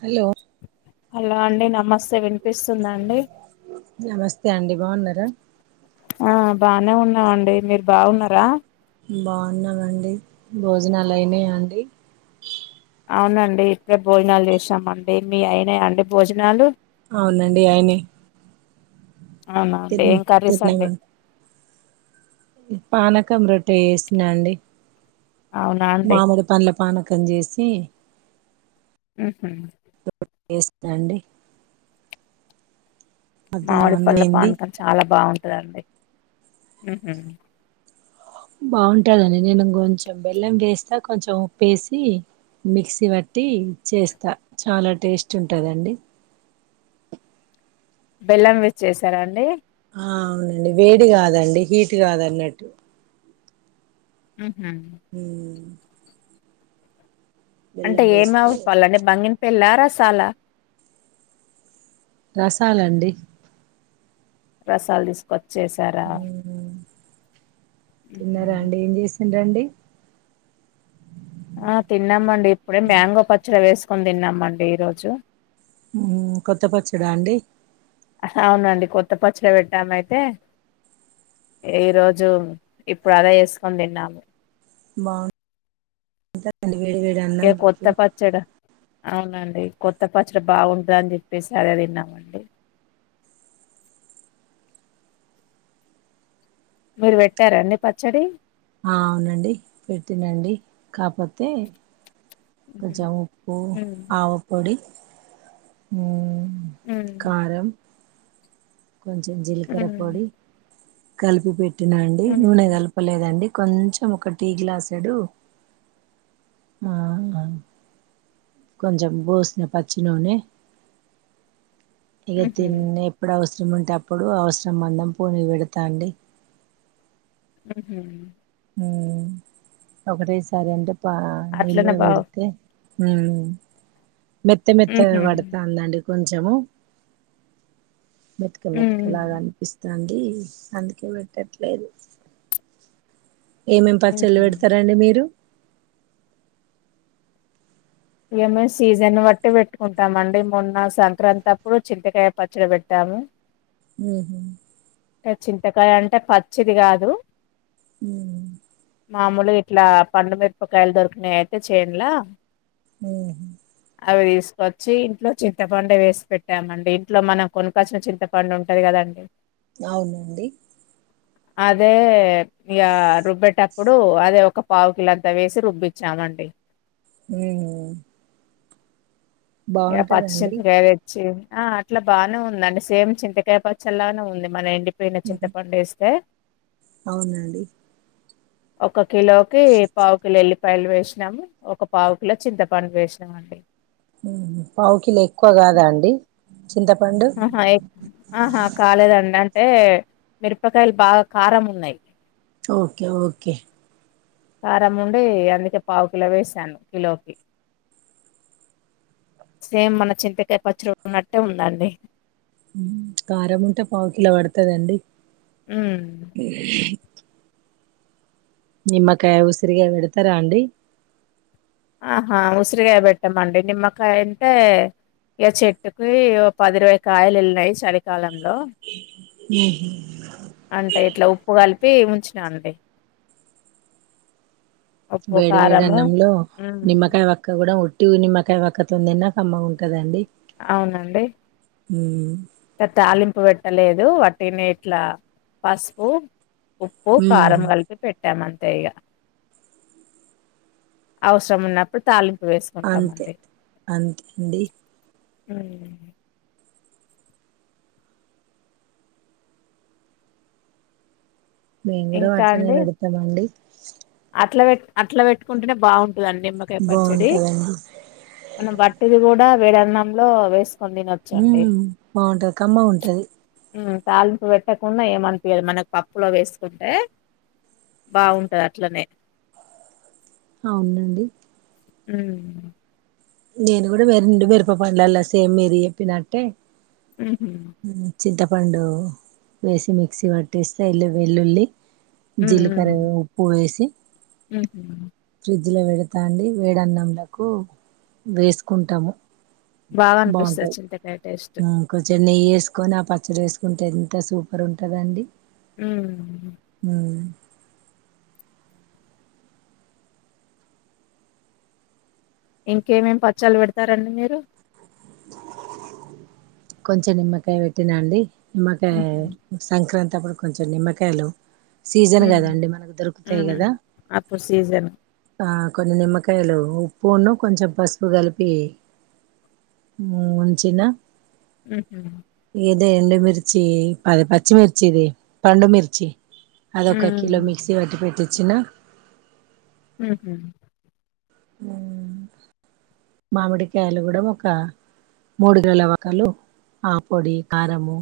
Hello hello అండి నమస్తే వినిపిస్తుందండి నమస్తేండి బాగున్నారా ఆ బానే ఉన్నావండి మీరు బాగున్నారా బాగున్నావండి భోజనాలు అయినా అండి అవునండి ఇప్పు భోజనాలు చేసామండి మీ అయినా అండి భోజనాలు అవునండి అయినయ్ అవునా అండి ఏం కర్రీస్ అండి తిన్నామండి పానకం రొట్టె చేసినా అండి అవునా అండి మామిడి పండ్ల పానకం చేసి ఉహు చేస్తున్నానండి మామిడి పళ్ళ పానకం చాలా బాగుంటుంది అండి ఉహుం బాగుంటాదండి నేను కొంచెం బెల్లం వేస్తా కొంచెం ఉప్పేసి మిక్సీ పట్టి చేస్తా చాలా టేస్ట్ ఉంటుందండి బెల్లం వేసి చేశారా అండి ఆ అవునండి వేడి కాదండి హీట్ కాదన్నట్టు అమ్ హుమ్ అంటే బెల్లం ఏమి వేస్తే మామిడి పండ్లు అండి బంగినపల్లి రసాల రసాలండి రసాలు తీసుకొచ్చ చేసారా తిన్నారాండి ఏం చేసిండ్రండి ఆ తిన్నామండి ఇప్పుడే మ్యాంగో పచ్చడి వేసుకొని తిన్నామండి ఈరోజు కొత్త పచ్చిడా అండి అవునండి కొత్త పచ్చలో పెట్టామయితే ఈరోజు ఇప్పుడు అదే వేసుకొని తిన్నాము బగు అడి వేడి వేడు ఇక కొత్త అన్నంలోకి పచ్చడి అవునండి కొత్త పచ్చడి బాగుంటద అని చెప్పేసి అదె తిన్నామండి మీరు పెట్టారండి పచ్చడి ఆ అవునండి పెట్టినండి కాపోతే ఉహు. కొంచెం ఉప్పు ఉమ్ ఆవ పొడి ఉమ్ ఉమ్ కారం కొంచెం జీలకర్ర ఉమ్ పొడి కలిపి పెట్ట టినండి నూనె ఉమ్ కలపలేదండి కొంచెం ఒక టీ గ్లాసేడు ఆ కొంచం పోసిన పచ్చి నూనె ఇగ ఉహు తిన్నన్నెప్పుడు అవస ము ఉంటే అప్పుడు అవసరం మందం పోనీ పెడతాండి ఉహ హు ఒకటే సారి అంటే పా నిల్వ అట్లనే బావు పెడుతే హ మెత్త మెత్తగా ఉహు పడుతండి అండి కొంచము మెతుక మెతుకలాగా ఉమ్ అనిపిస్తాంది అీ అందుకే పెట్టట్లేదు ఏమేం పచ్చళ్ళు ఉహు పెడతారండి మీరు ఏమే సీజన్ బట్టి పెట్టుకుంటామండి మొన్న సంక్రాంతి అప్పుడు చింతకాయ పచ్చడి పెట్టాము హ టే చింతకాయ అంటే పచ్చిది కాదు హ మామూలుగా ఇట్లా పండు మిరపకాయలు దొరికినాయి అయితే చేయన్లా ఆ అవి తీసుకొచ్చి ఇంట్లో చింతపండు వేసి పెట్టామండి ఇంట్లో మనం కొనుక్కొచ్చిన చింతపండు ఉంటది కదండి అవునండి అదే ఇక రుబ్బేటప్పుడు అదే ఒక పావుకిల అంతా వేసి రుబ్బచ్చామండి హ ఈగ పచ్చి చింతకాయ తెచ్చి ఆ అట్లా బాగానే ఉందండి సేమ్ చింతకాయపచ్చలానే ఉంది మన ఎండి న చింత ఉమ్ పండిేస్తే అవునండి ఒక కిలోకి పావు కిలో ఎల్లి పైలు వేసినాము ఒక పావుకులో చింతపండులు వేసినాం అండి పావుకిలో ఎక్కువ కాదా అండి చింతపండు ఆహా ఏ ఆహా కాలేదండి అంతే అంటే మిరపకాయలు బాగా కారం ఉన్నాయి ఓకే ఓకే కారం ఉండి అందుకే పావు కిలో వేసాను కిలోకి సేమ్ మన చింతకాయ పచ్చడి ఉన్నట్టే ఉందండి కారం ఉంటే పావు కిలో పడుతదండి ఊమ్ నిమ్మకాయ ఉసిరిగాయా పెడతారా అండి, ఆహా ఉసిరిగాయ పెట్టామండి నిమ్మకాయ అంటే ఇగా చెట్టుకి ఓ పదిరవై కాయలు వెళ్లినాయి చలికాలం, హలో ఉహు అంటే ఇట్లా ఉప్పు కలిపి ఉంచు, అండి ఉప్పు వేడి వేడి కారము అన్నంలో ఉమ్ నిమ్మకాయ వక్క కూడా ఉట్, టు నిమకాయ వక్క తోని తిన్న కమ్మగా ఉంటుదండి అవునండి ఉహు తాలింపు పెట్టలేదు వాటిగానే ఇట్లా పసుపు ఉప్పు కారం కలిపి పెట్టాము అంతే, అంతే ఇగ అవసరం ఉన్నప్పుడు తాలింపు అంతే వేసుకుంటామండి అంతే అండి, ఉహు మేము కూడ ఇంకా అట్లనే అండి పెడుతము అండి, అట్లా పెట్ అట్లా పెట్టుకుంటేనే బాగు నిమ్మకాయ పచ్చడి బాగుంటదండి మనం వట్దిది కూడా, వేడి అన్నంలో వేసు, ఉ బాగుంటది కమ్మగా ఉంటది, ఉమ్ తాలింపు పెట్టకున్న ఏమనిపియదు మనకు పప్పులో వేసు, అంటే బాగుంటది అట్లనే, అవునండి ఉ నేను కూడా మరండు మిరప పండ్లలా, సేమ్ మీర చెప్పినట్టే, ఉహు చింత పండు వేసి మిక్సీ పట్టేస్తే ఇల్లు వెల్లుల్లి, ఉమ్ జీల్కర ఉమ్ ఉప్పు వేసి, ఉహు ఫ్రిజ్ల పెడతాండి వేడి అన్నంలకు వేసుకుంటాము, బాగా అనిపిస్తది బాగుంటాది చింతకాయ టేస్ట్ కొంచెం నెయ్యి ఎసు, ఎకుని పచ్చడి వేసుకుంటే ఎంత సూపర్ ఉంటుందండి, ఉమ్ ఇంకే ఏమేమి పచ్చాలు పెడతారండి మీరు, కొంచెం నిమ్మకాయ పెట్టినాండి, మగ ఉహు సంక్రాంతి అప్పుడు కొంచెం నిమ్మకాయలు సీజన్ ఉమ్ కదాండి మనకు దొరుకుతాయి ఉమ్ కదా అప్పుడు సీజన్ కొన్ని నిమ్మకాయలు ఉప్పును కొంచెం పసుపు కలిపి ఉంచిన ఆ ఇదే ఎండుమిిర్చి పది పచ్చిమిిర్చి ఇది పండుమిిర్చి అదొ ఒక కిలో ఉమ్ మిక్సీ వట్టి పెట్టి చ్చిన హ అ మామిడికాయలు కూడా ఒక మూడు గవకాలు ఆ పొడి కారము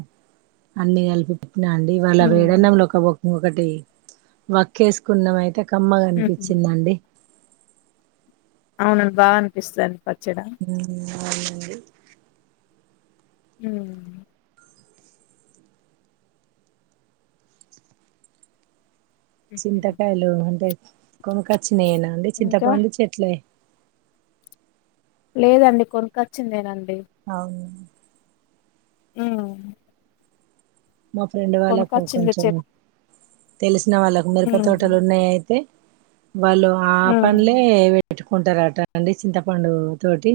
అన్నిీ కలిపి అండి వాళ్ళవేడి ఉమ్ అన్నములో ఒక ముద్ద. ఒకటి వక్కేసుకున్నామయితే ఉహు కమ్మగాకనిపించిందండి అవునను బా అనిపిస్తుాని ప హ అడి హ ఉహు చింతకాయలుఅంటే కొనుకచ్చ నేనా అండి ఇంకా చింతపండు చెట్లే లేదండి కొనుక్కొచ్చిందిేనంత అవును అ మా ఫ్రెండ్ వాళ్ళకు కొంచెం చెప్ తెలుసు ఇచ్చిన వాళ్ళకి అమెరపా ఉమ్ తోటలున్నాయిఆయితే వాళ్లు ఆ ఉమ్ పల్లె తెచ్చు కుంటారట అండి చింతపండు తోటి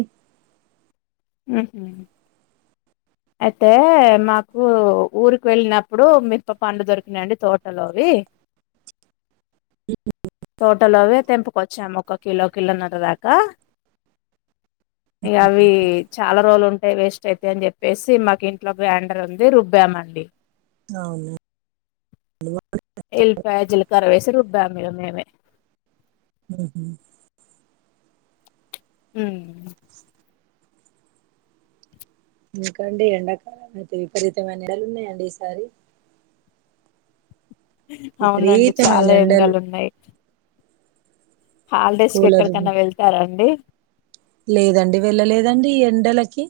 అయితే మాకు ఊరికి వెళ్ళినప్పుడు మిప్ప పండు దొరికినండి తోటలోవి ఇ తోటలోవే తెంపుకొచ్చాము ఒక కిలో కిలోన్నర దాకా యవి చాలా రోజులు ఉంటాయి వేస్ట్ అయితే అని చెప్పేసి మా ఇంట్లో గ్రాండర్ ఉంది రుబ్బామ అండి అవును ఎల్పాయ, జీలకర్ర వేసి రుబ్బామెలు మేమే [unintelligible] ఉహ్మ్ అ [unintelligible] ఎపండి ఎండాకాలం అయితే విపరీతమైన ఎడలు ఉన్నాయండి ఈసారి అవునండి విపరీతమైన చాలా ఎండాలు ఎండలు ఉన్నాయి. హాలిడేస్ కి కూలర్ ఎక్కడికన్నా వెళ్తారారండి. లేదండి వెళ్ళలేదండి ఈ ఎండలకి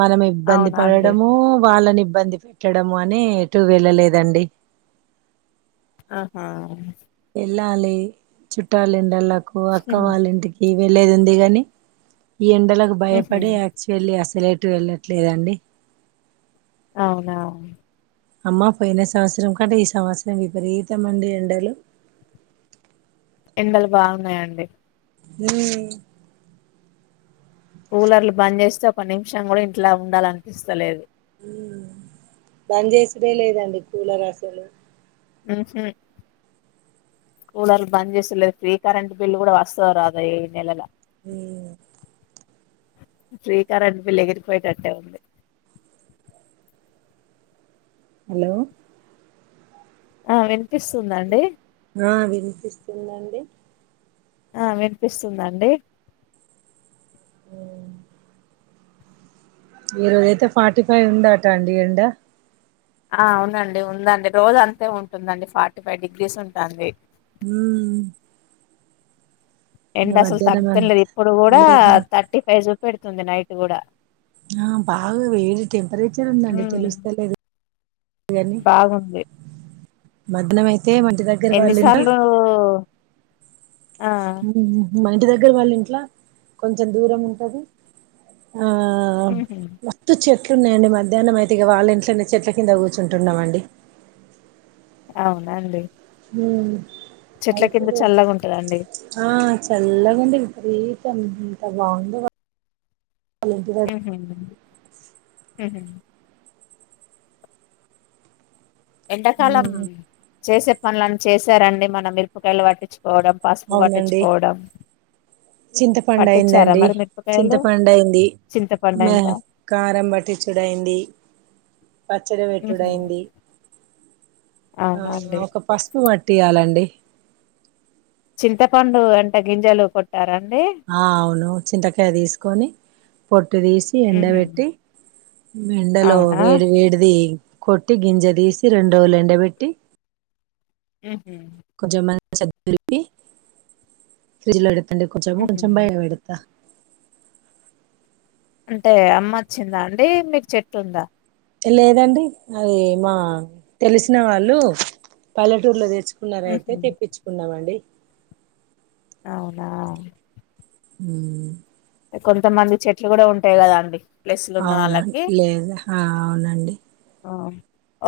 మనం ఇబ్బంది అవునా అండి పడడము వాళ్ళని ఇబ్బంది పెట్టడం. అని ఎటు వెళ్ళలేదండి ఆహా ఎల్లాలి చుట్టాలిండ్లలక్ కు అక్క ఉహు వాళ్ళ ఇంటికి వెళ్లేది ఉంది. కాని ఈ ఎండలకు ఉహు భయపడే యాక్చువల్లీ అస లేటు వెళ్ళట్లేదండి. అవునా అమ్మ పోయిన సంవత్సరం. కంటే ఈ సంవత్సరం విపరీతంమండి ఎండలు. ఎండలు బాగున్నాయండి. ఉహ్మ్ కూలర్లు బంద్ చేస్తే ఒక నిమిషం కూడా ఇంట్లా ఉండాలనిపిస్తలేదు. బంద్ చేసిడే లేదండి కూలర్ అసలు ఉహ్ హు కూలర్లు బంద్ చేసలేదు ఫ్రీ కరెంట్ బిల్లు కూడా వస్తదో రాదో ఈ నెలల ఉహ్ ఫ్రీ కరెంటు బిల్ ఎగిరిపోయేటట్టే ఉంది. హలో ఆ వినిపిస్తుంద అండి. ఆ వినిపిస్తుందండి ఆ వినిపిస్తుందండి ఉహ్ ఈరోజ అయితే ఫార్టీ ఫైవ్ ఉందాట అండి ఎండ. ఆ అవునండి ఉందండి రోజ అంతే ఉంటుందండి. ఫార్టీ ఫైవ్ డిగ్రీస్ ఉంటంది. ఉహ్మ్ ఎండా అసలు తగ్గుతలేదు అంతా ఇప్పుడు కూడా లేదండి థర్టీ ఫైవ్ చూ పెడుతుంది నైట్ కూడా ఆ బాగా వేడి టెంపరేచర్ ఉందండి. ఉమ్ తెలుస్తలేదు కాని బాగుంది మధ్యాహ్నమైతే మంటి దగ్గర వాళ్ళింట ఎన్నిసార్లు ఆ మరి ఇంటి దగ్గర వాళ్ళ ఇంట్లా కొంచెం దూరం ఉంటది ఆ ఉహు వతు చె ఎట్లున్నాయండి మధ్యాహ్నం అయితే ఇక వాళ్ళ ఇట్లనే చెట్ల కింద కూర్చుంటున్నామండి అవునండి ఉ చెట్ల కింద చల్లగా ఉంటదండి చెల్లకండ విపరీతంంత బాగుంది ఉహ హ ఎండాకాలం చేసే పనుని చేశారండి మన మిరపకాయలు వాటి పకోవడం పసుపు అవునండి పట్టించుకోవడం చింతపండు పట్టించారా అయిందండి మరి మిరపకాయలు చింతపడు అయింది చింతపండు మ అయిందా కారం పట్టి చూడ అయింది పచ్చడి ఉహు పెట్టుడైంది ఆ అవునండి ఒక పసుపు మాట్ తీయాలండి చింతపండు అంటే గింజలు పట్టారా ఆ అవును చింతకాయ తీసుకొని పొట్టు తీసి ఎండ ఉహు పెట్టి ఎండలో అవునా వేడి వేడిది కొట్టి గింజ తీసి రెండోలు ఎండబెట్టి ఉహ కొంచమంది చరిపి ఫ్రిడ్జ్ లో ఎ అంటే కొంచెం ఉహు కొంచెం భయంం ఎడత అంటే అమ్మ వచ్చిందా అండి మీకు చెట్టుందా లేదండి అది మా తెలిసిన వాళ్ళు పల్లెటూర్లో తెచ తెుకున్నార అయితే ఉహు తెప్పించుకున్నామ అండి అవునా హ కొంతమంది చెట్లు కూడా ఉంటాయి కదా అండి ప్లేస్లు ఉన్న అవునం వాళ్ళకి లేద అవునండి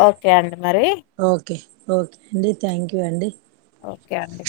ఓకే అండి. మరి ఓకే ఓకే అడి థ్యాంక్ యూ అండి. ఓకే అండి